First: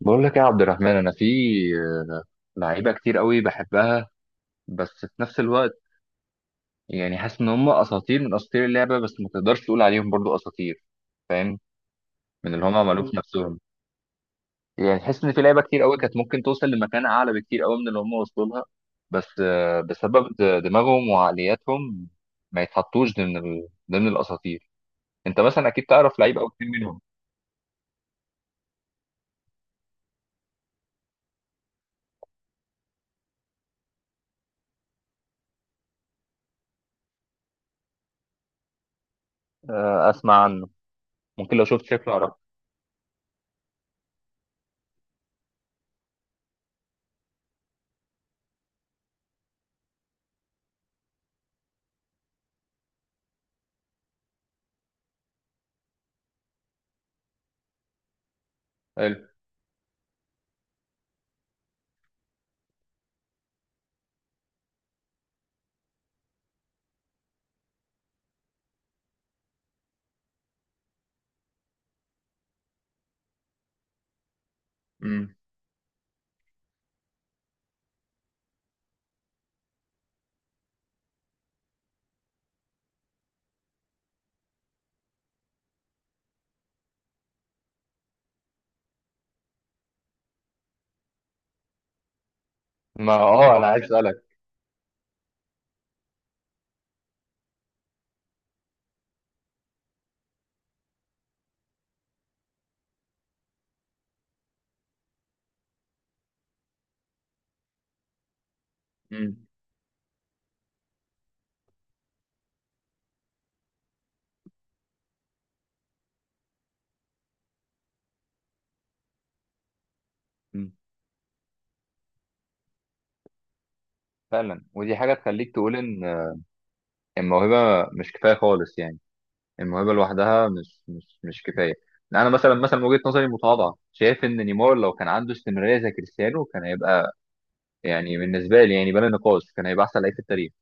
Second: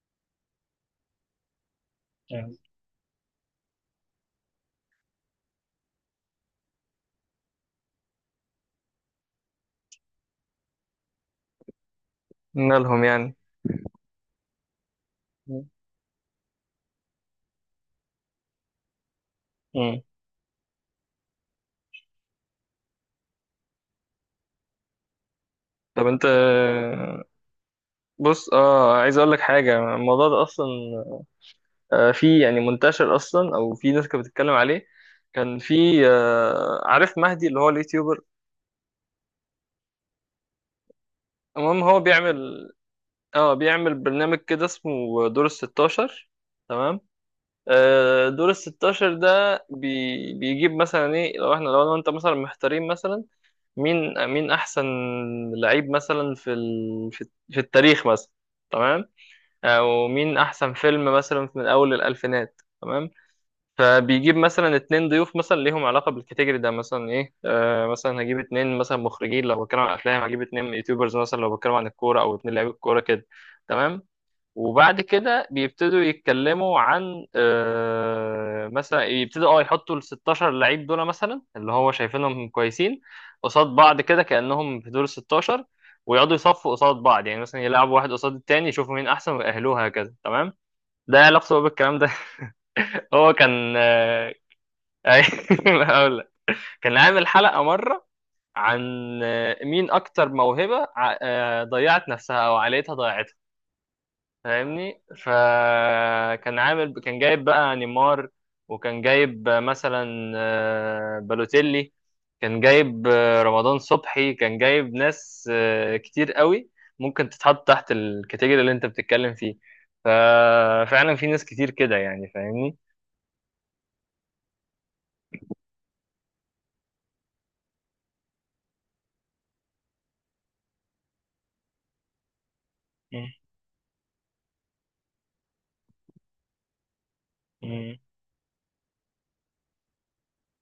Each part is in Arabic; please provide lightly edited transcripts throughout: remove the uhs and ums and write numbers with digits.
بقول لك يا عبد الرحمن، انا في آه، يعني. لعيبه كتير قوي بحبها، بس في نفس الوقت يعني حاسس ان هم اساطير من اساطير اللعبه، بس ما تقدرش تقول عليهم برضو اساطير. فاهم من اللي هم عملوه مالهم في يعني. نفسهم. يعني تحس ان في لعيبه مم. كتير قوي كانت ممكن توصل لمكان اعلى بكتير قوي من اللي هم وصلوا لها، بس مم. بسبب دماغهم وعقلياتهم ما يتحطوش ضمن ضمن الاساطير. انت مثلا اكيد طب تعرف انت لعيب او اتنين منهم. بص عايز اقول لك حاجه. الموضوع ده اصلا في يعني منتشر اصلا او في ناس كانت بتتكلم عليه. كان في عارف مهدي اللي هو اليوتيوبر. اسمع عنه، ممكن لو المهم شفت هو شكله اعرفه. بيعمل برنامج كده اسمه دور الستاشر. تمام. دور الستاشر ده بيجيب مثلا ايه لو احنا لو انا وانت مثلا محتارين مثلا مين احسن لعيب مثلا في ال... في في التاريخ مثلا. تمام. حلو. او مين احسن فيلم مثلا من اول الالفينات. تمام. فبيجيب مثلا اتنين ضيوف مثلا ليهم علاقه بالكاتيجوري ده، مثلا ايه مثلا هجيب اتنين مثلا مخرجين لو بتكلم عن افلام، هجيب اتنين يوتيوبرز مثلا لو بتكلم عن الكوره، او اتنين لعيبه الكوره كده. تمام. وبعد مم. كده بيبتدوا يتكلموا عن مثلا يبتدوا يحطوا ال 16 لعيب دول مثلا اللي هو شايفينهم كويسين قصاد بعض كده كأنهم في دور 16، ويقعدوا يصفوا قصاد بعض يعني مثلا يلعبوا واحد قصاد التاني يشوفوا مين احسن ويأهلوه هكذا. تمام. ده إيه علاقته بقى بالكلام ده. ما هو اه انا كان عايز اسالك. أي- هقول لك. كان عامل حلقة مرة عن مين اكتر موهبة ضيعت نفسها او عائلتها ضيعتها، فاهمني. فكان كان جايب بقى نيمار، وكان مم. جايب مثلا بالوتيلي، كان جايب رمضان صبحي، كان جايب ناس كتير قوي ممكن تتحط تحت الكاتيجوري اللي انت بتتكلم فيه. مم. ففعلا في ناس كتير كده يعني فاهمني. فعلا، ودي حاجة تخليك تقول إن الموهبة مش كفاية خالص يعني، الموهبة لوحدها مش كفاية. يعني أنا مثلا من وجهة نظري مم. المتواضعة شايف إن نيمار لو كان عنده استمرارية زي كريستيانو كان هيبقى، مم. يعني بالنسبة لي يعني بلا نقاش، كان هيبقى أحسن لعيب في التاريخ.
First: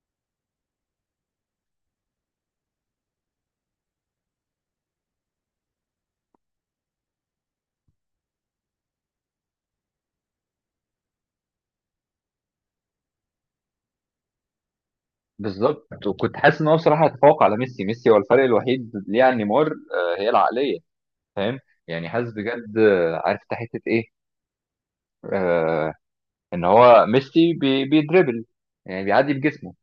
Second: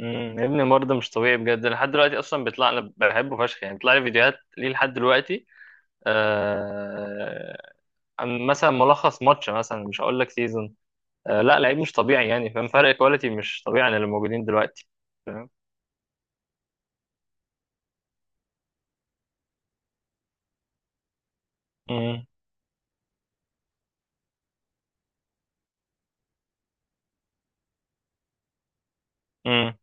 مم. يا ابني برضه مش طبيعي بجد لحد دلوقتي، اصلا بيطلع، انا بحبه فشخ يعني، بيطلع لي فيديوهات ليه لحد دلوقتي آه، عن مثلا ملخص ماتش مثلا مش هقول لك سيزون، لا لعيب مش طبيعي يعني فاهم. فرق كواليتي مش طبيعي عن اللي موجودين دلوقتي فاهم. بالظبط، وكنت حاسس إن هو بصراحة هيتفوق على ميسي. ميسي هو الفرق الوحيد ليه عن نيمار، هي العقلية. فاهم، يعني مم، حاسس بجد، عارف أنت حتة إيه؟ آه إن هو ميسي بيدربل، يعني بيعدي بجسمه. مم،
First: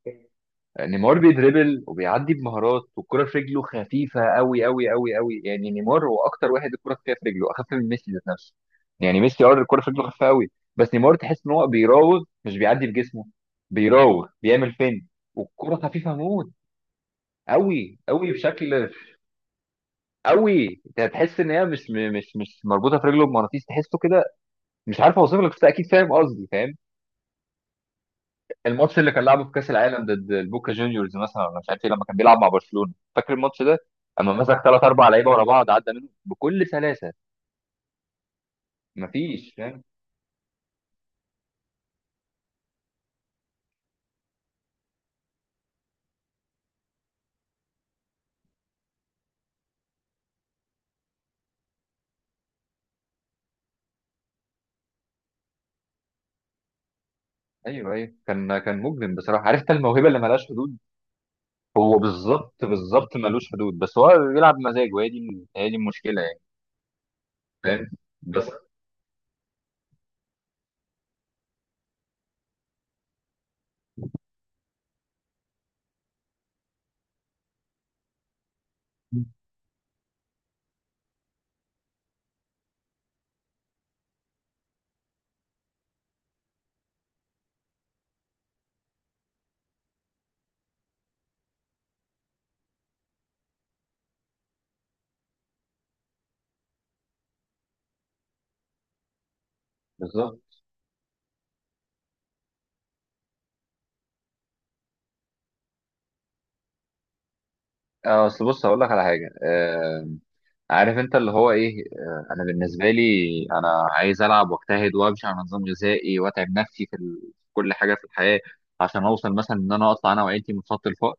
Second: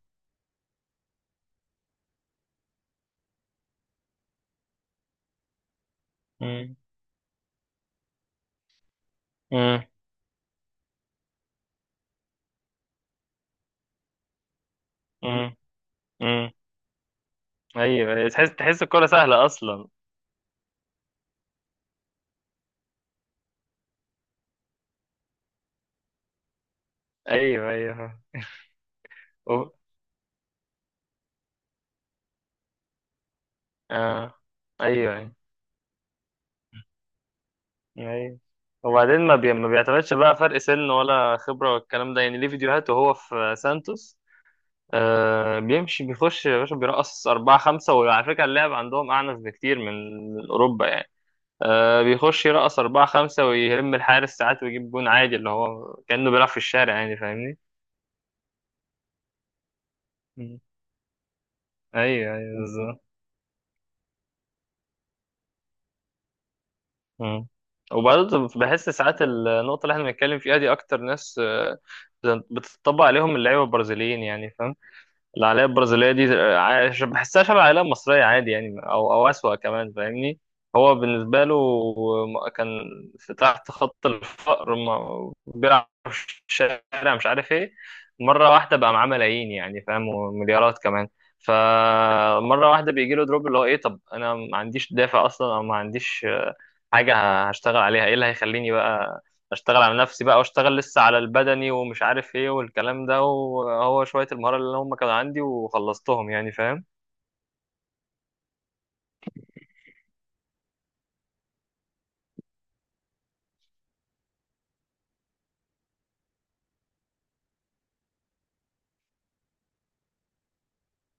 نيمار بيدريبل وبيعدي بمهارات، والكرة في رجله خفيفة قوي قوي قوي قوي. يعني نيمار هو أكتر واحد مم، الكرة خفيفة في رجله، أخف من ميسي ذات نفسه. يعني ميسي أه الكرة مم، في رجله خفيفة قوي، بس نيمار تحس إن هو بيراوغ، مش بيعدي بجسمه. بيراوغ، بيعمل فين، مم، والكرة خفيفة موت، مم. قوي ايوه أيوة. قوي تحس بشكل الكوره سهله اصلا. قوي. انت هتحس ان هي مش مربوطه في رجله بمغناطيس، تحسه كده. مش عارف اوصف لك، بس اكيد فاهم قصدي. فاهم ايوه ايوه. الماتش اللي كان لعبه في و... كاس العالم ضد البوكا جونيورز مثلا، ولا مش عارف ايه، لما كان بيلعب مع برشلونه؟ فاكر الماتش ده اما آه. مسك ثلاث اربع ايوه لعيبه ايوه. ورا بعض، عدى منهم بكل سلاسه. ايوه. وبعدين ما, مفيش بي... ما فاهم. بيعتمدش بقى فرق سن ولا خبره والكلام ده يعني، ليه فيديوهات وهو في سانتوس، بيمشي بيخش يا باشا، بيرقص أربعة خمسة. وعلى فكرة اللعب عندهم أعنف بكتير من أوروبا يعني. بيخش يرقص أربعة خمسة ويهم الحارس ساعات ويجيب جون عادي اللي هو كأنه بيلعب في الشارع يعني فاهمني. ايوه ايوه، كان كان مجرم بصراحه، عرفت الموهبه اللي ملهاش مم. حدود. هو أيوه بالظبط أيوه بالظبط. بالظبط ملوش حدود، بس هو بيلعب مزاجه. هي دي هي دي المشكله يعني، مم. فاهم؟ وبرضه بس بحس ساعات النقطة اللي احنا بنتكلم فيها دي أكتر ناس بتطبق عليهم اللعيبة البرازيليين يعني. العائلات البرازيلية دي بحسها شبه العائلة المصرية عادي يعني، أو أسوأ كمان فاهمني. هو بالنسبة له كان في تحت خط الفقر، بيلعب في الشارع مش عارف إيه، مرة واحدة بقى معاه ملايين يعني فاهم ومليارات كمان. فمرة واحدة بيجي له دروب اللي هو إيه، طب أنا ما عنديش دافع أصلا أو ما عنديش حاجة هشتغل عليها، إيه اللي هيخليني بقى اشتغل على نفسي بقى بالظبط. واشتغل لسه على البدني ومش عارف ايه والكلام ده وهو شوية المهارة اللي هم كانوا عندي وخلصتهم يعني فاهم. اصل بص هقول لك على حاجه، عارف انت اللي هو ايه، انا بالنسبه لي، انا عايز العب واجتهد وامشي على نظام غذائي واتعب نفسي في في كل حاجه في الحياه عشان اوصل مثلا ان انا اطلع انا وعيلتي من خط الفقر.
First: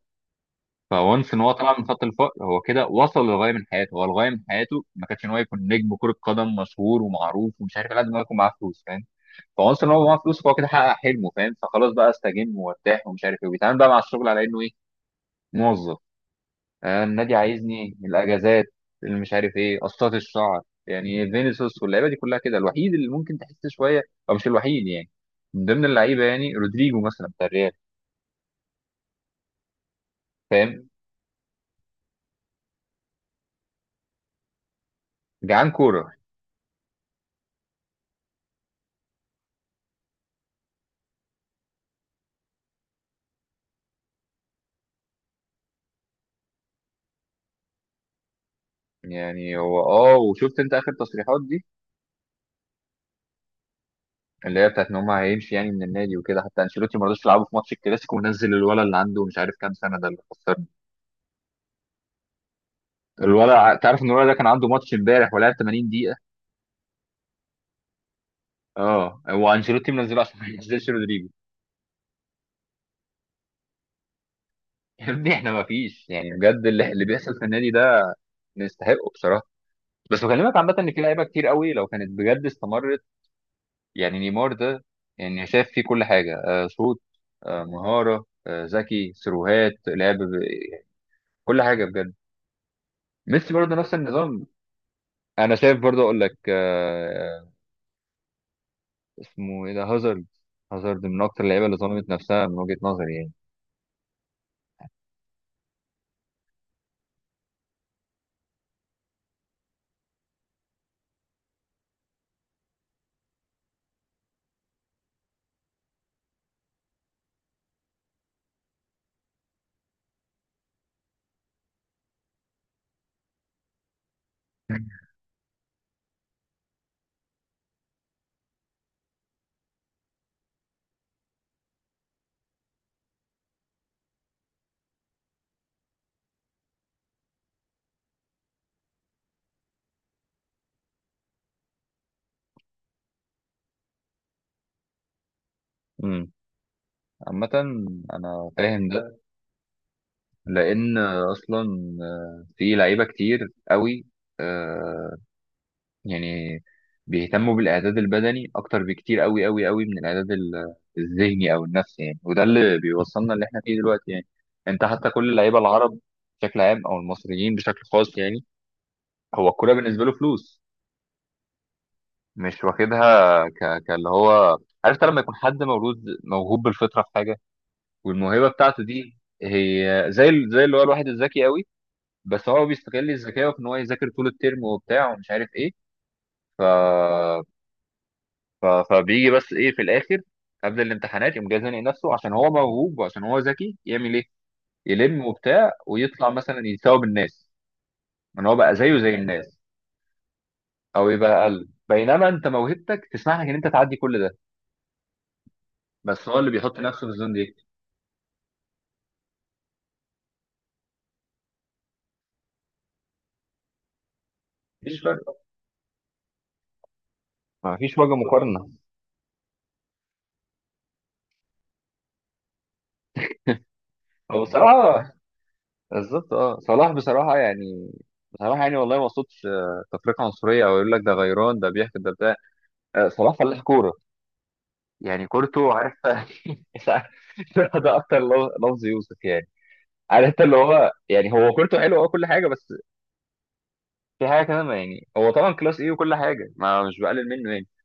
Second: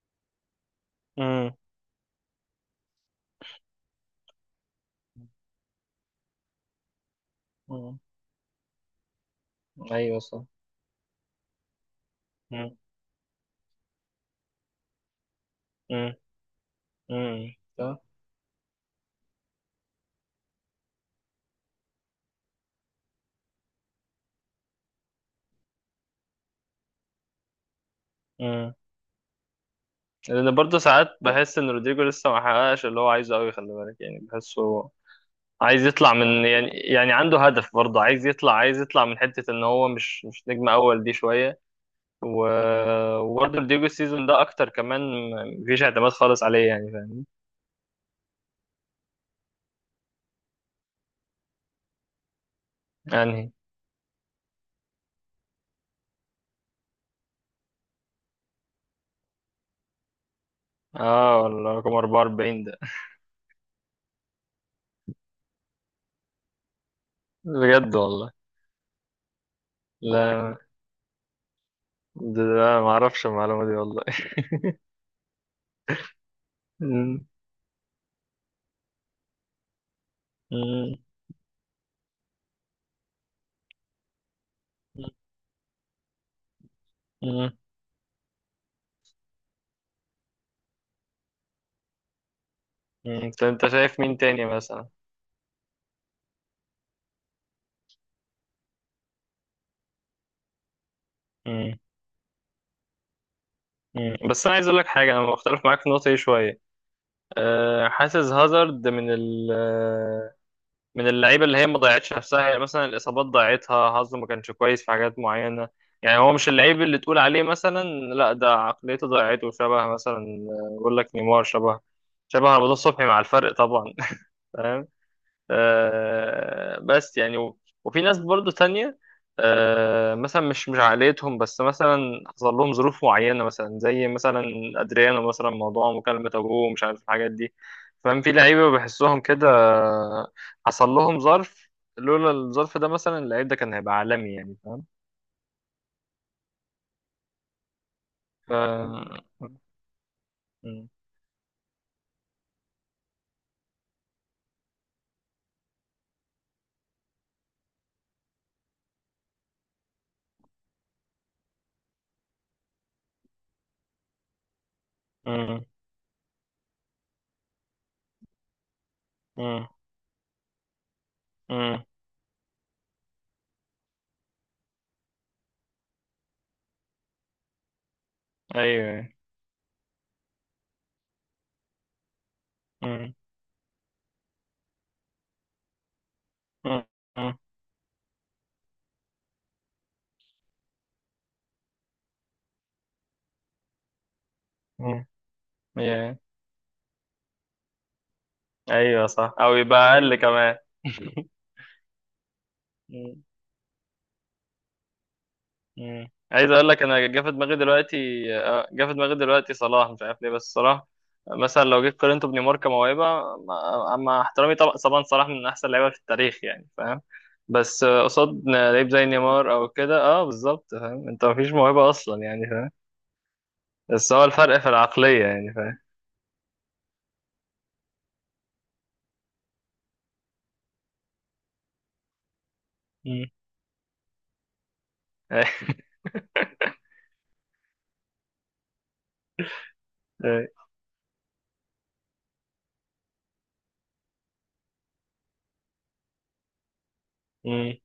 فونس ان هو امم. طلع من خط الفقر، هو كده وصل للغايه من حياته. هو الغايه من حياته ما كانش ان هو يكون نجم كره قدم مشهور ومعروف ومش عارف إيه، امم. لازم هو يكون معاه فلوس، فاهم؟ فونس ان هو معاه ايوه فلوس، صح. فهو كده حقق حلمه، فاهم؟ فخلاص بقى استجم مم. وارتاح ومش عارف ايه، وبيتعامل بقى مع الشغل على انه ايه، موظف. مم. النادي مم. عايزني صح. الاجازات اللي مش عارف ايه، قصات الشعر، يعني فينيسيوس واللعيبه دي كلها كده. الوحيد اللي ممكن تحس شويه، او مش الوحيد يعني، من ضمن اللعيبه يعني، رودريجو مثلا بتاع الريال. مم. لان برضه فاهم ساعات بحس ان رودريجو لسه ما حققش اللي هو عايزه قوي، خلي بالك يعني بحسه جعان عايز يطلع كوره. من يعني عنده هدف. برضه عايز يطلع من حتة ان هو مش نجم اول دي شوية. وبرضه رودريجو السيزون ده اكتر كمان مفيش اعتماد خالص عليه يعني فاهم. يعني هو اه، وشفت انت اخر تصريحات دي يعني اللي هي بتاعت ان هم هيمشي يعني من النادي وكده؟ حتى انشيلوتي ما رضاش يلعبه في ماتش الكلاسيكو، ونزل الولد اللي عنده مش عارف كام سنه ده اللي خسرنا. اه والله رقم 44 ده. الولد تعرف ان الولد ده كان عنده ماتش امبارح ولعب 80 دقيقه؟ بجد والله. اه، هو انشيلوتي منزله عشان ما لا ينزلش رودريجو. ده ما اعرفش المعلومة دي والله. يا ابني احنا ما فيش، يعني بجد اللي مم. بيحصل في النادي ده نستحقه بصراحه. بس بكلمك عامه ان مم. في لعيبه كتير قوي لو كانت بجد استمرت، يعني نيمار ده، يعني شايف فيه كل حاجه، آه شوط، مم. آه مهاره، آه ذكي، سيروهات، لعب ب...، كل حاجه بجد. مم. طب ميسي انت برضه نفس شايف مين تاني النظام. مثلا. انا شايف برضه اقول لك اسمه ايه ده، هازارد. هازارد من اكتر اللعيبه اللي مم. ظلمت نفسها من وجهه نظري يعني. مم. بس انا عايز اقول لك حاجة، انا مختلف معاك في النقطة دي شوية. أه حاسس هازارد من ال آه، من اللعيبه اللي هي ما ضيعتش نفسها، يعني مثلا الاصابات ضيعتها، حظه ما كانش كويس في حاجات معينه. يعني هو مش اللعيب اللي تقول عليه مثلا، لا ده عقليته ضيعته، شبه مثلا، بقول لك نيمار، شبه رمضان صبحي مع الفرق طبعا. بس يعني وفي ناس برضو تانية مثلا مش عائلتهم بس مثلا حصل لهم ظروف معينة، مثلا زي مثلا أدريانو مثلا موضوع مكالمة أبوه ومش عارف الحاجات دي فاهم. في لعيبة بحسهم كده حصل لهم ظرف، لولا الظرف ده مثلا اللعيب ده كان هيبقى عالمي يعني فاهم. امم، عامه انا ف فاهم ده، مم. لان اصلا في لعيبه كتير قوي، آه، يعني بيهتموا بالاعداد البدني اكتر بكتير قوي قوي قوي من الاعداد الذهني او النفسي يعني، وده اللي بيوصلنا اللي احنا فيه دلوقتي يعني. انت حتى كل اللعيبه مم. العرب بشكل عام، او المصريين بشكل خاص يعني، هو مم. الكوره بالنسبه له فلوس، مم. مش واخدها كاللي هو، عارف أنت لما يكون حد مولود موهوب بالفطره في حاجه، والموهبه بتاعته أيوه. دي هي زي زي اللي هو الواحد الذكي قوي، بس هو مم. بيستغل ذكائه في ان هو يذاكر طول الترم وبتاع ومش عارف ايه، ف... مم. مم. فبيجي بس ايه في الاخر، قبل الامتحانات، يقوم جاي زانق نفسه عشان هو موهوب وعشان هو ذكي، يعمل ايه؟ مم. يلم وبتاع Yeah. أيوه. ويطلع مثلا يساوي الناس، ان هو بقى زيه أيوه زي صح، أو الناس، يبقى أقل كمان. او يبقى اقل، بينما انت موهبتك تسمح لك ان انت تعدي كل ده، مم. بس هو اللي عايز اقول بيحط لك نفسه في انا الزون دي. جه في دماغي دلوقتي صلاح. مش عارف ليه بس صلاح مثلا لو جيت قارنته بنيمار كموهبه، مع احترامي طبعا مفيش طبعا، صلاح فرق، من احسن اللعيبه في التاريخ يعني فاهم. بس مفيش وجه قصاد مقارنه. لعيب زي نيمار او كده، بالظبط، فاهم انت مفيش موهبه اصلا يعني فاهم. بس هو هو الفرق في بصراحه العقليه يعني فاهم. بالظبط، اه صلاح بصراحه يعني، بصراحه يعني والله ما صوتش تفرقه عنصريه او يقول لك ده غيران ده بيحكي ده بتاع، مم. صلاح فلاح كوره، يعني أي- كورته، عارف مش عارف، ده اكتر لفظ يوسف يعني، عارف انت أي. اللي هو يعني، هو كورته حلوه اه كل حاجه، بس في حاجه كمان ما، يعني هو طبعا كلاس ايه وكل حاجه، ما مش بقلل منه يعني، مم.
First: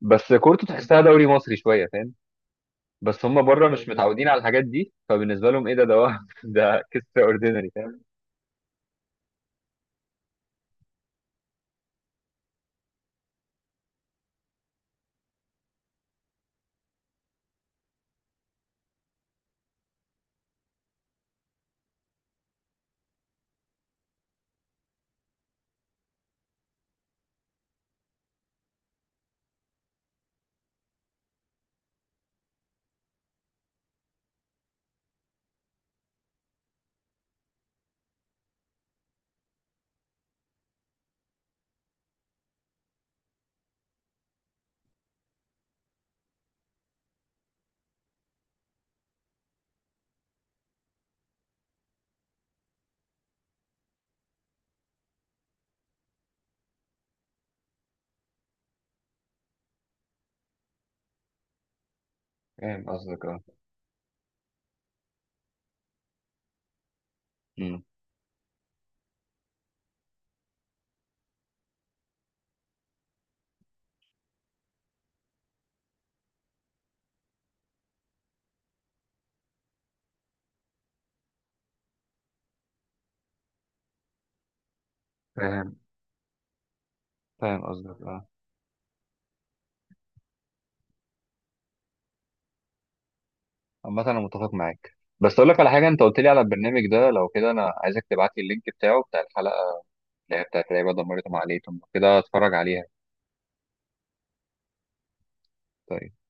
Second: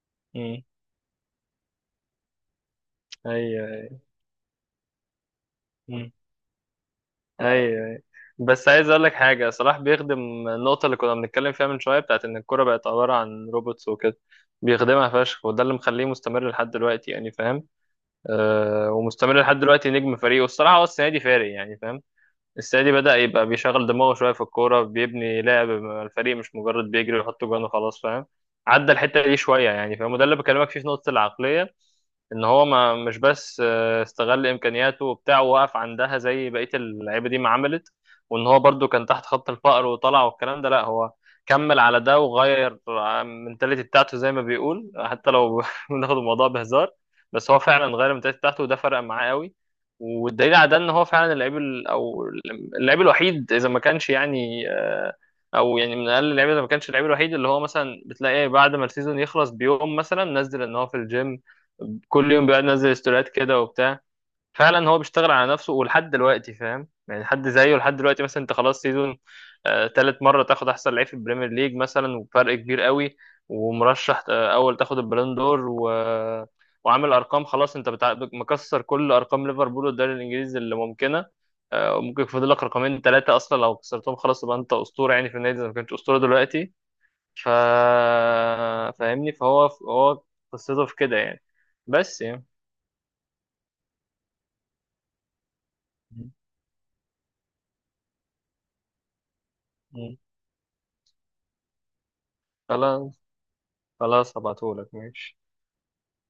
بس مم. كورته تحسها دوري مصري شويه، فاهم؟ بس هم بره ايوه مش أيوة. متعودين على الحاجات دي، فبالنسبه لهم ايه ده، ده مم. ده كيس اوردينري، ايوه فاهم؟ أيوة. بس عايز اقول لك حاجه، صلاح بيخدم النقطه اللي كنا بنتكلم فيها من شويه، بتاعت ان الكوره بقت عباره عن روبوتس وكده. بيخدمها فشخ وده اللي مخليه مستمر لحد دلوقتي يعني فاهم. ومستمر لحد دلوقتي نجم فريقه الصراحه، هو السنه دي فارق يعني فاهم. السعيدي بدأ يبقى بيشغل دماغه شوية في الكورة، بيبني لعب مع الفريق، مش مجرد بيجري ويحط جوان وخلاص فاهم. عدى الحتة دي شوية يعني فاهم. وده اللي بكلمك فيه في نقطة العقلية، ان هو ما مش بس استغل امكانياته وبتاع ووقف عندها زي بقيه اللعيبه دي ما عملت، وان هو برضو كان تحت خط الفقر وطلع والكلام ده لا، هو كمل على ده وغير المنتاليتي بتاعته، زي ما بيقول حتى لو بناخد الموضوع بهزار، بس هو فعلا غير المنتاليتي بتاعته وده فرق معاه قوي. والدليل على ده ان هو فعلا اللعيب ال- او اللعيب الوحيد اذا ما كانش يعني او يعني من اقل اللعيبه اذا ما كانش اللعيب الوحيد اللي هو مثلا بتلاقيه بعد ما السيزون يخلص بيوم مثلا نزل ان هو في الجيم. كل يوم بيقعد فاهم ينزل قصدك ستوريات اه. كده وبتاع. فعلا هو بيشتغل على نفسه ولحد دلوقتي فاهم. يعني حد زيه أمم. لحد دلوقتي، مثلا انت خلاص سيزون تالت مرة تاخد احسن لعيب في البريمير ليج مثلا وفرق كبير قوي، ومرشح اول تاخد البالون دور، وعامل ارقام خلاص، انت مكسر كل ارقام ليفربول والدوري الانجليزي اللي ممكنة. وممكن يفضل لك رقمين ثلاثة اصلا، لو كسرتهم خلاص يبقى انت اسطورة يعني في النادي اذا ما فاهم كنتش اسطورة دلوقتي. ف فاهم قصدك اه. فاهمني. فهو قصته في كده يعني. بس يعني. عامة انا متفق معاك، بس اقول لك على حاجه، انت قلت لي على البرنامج ده، لو كده انا عايزك تبعت لي اللينك بتاعه، بتاع الحلقه مم. اللي هي بتاعت لعيبة دمرت عقليتهم كده، اتفرج عليها. خلاص خلاص هبعتهولك، ماشي. طيب.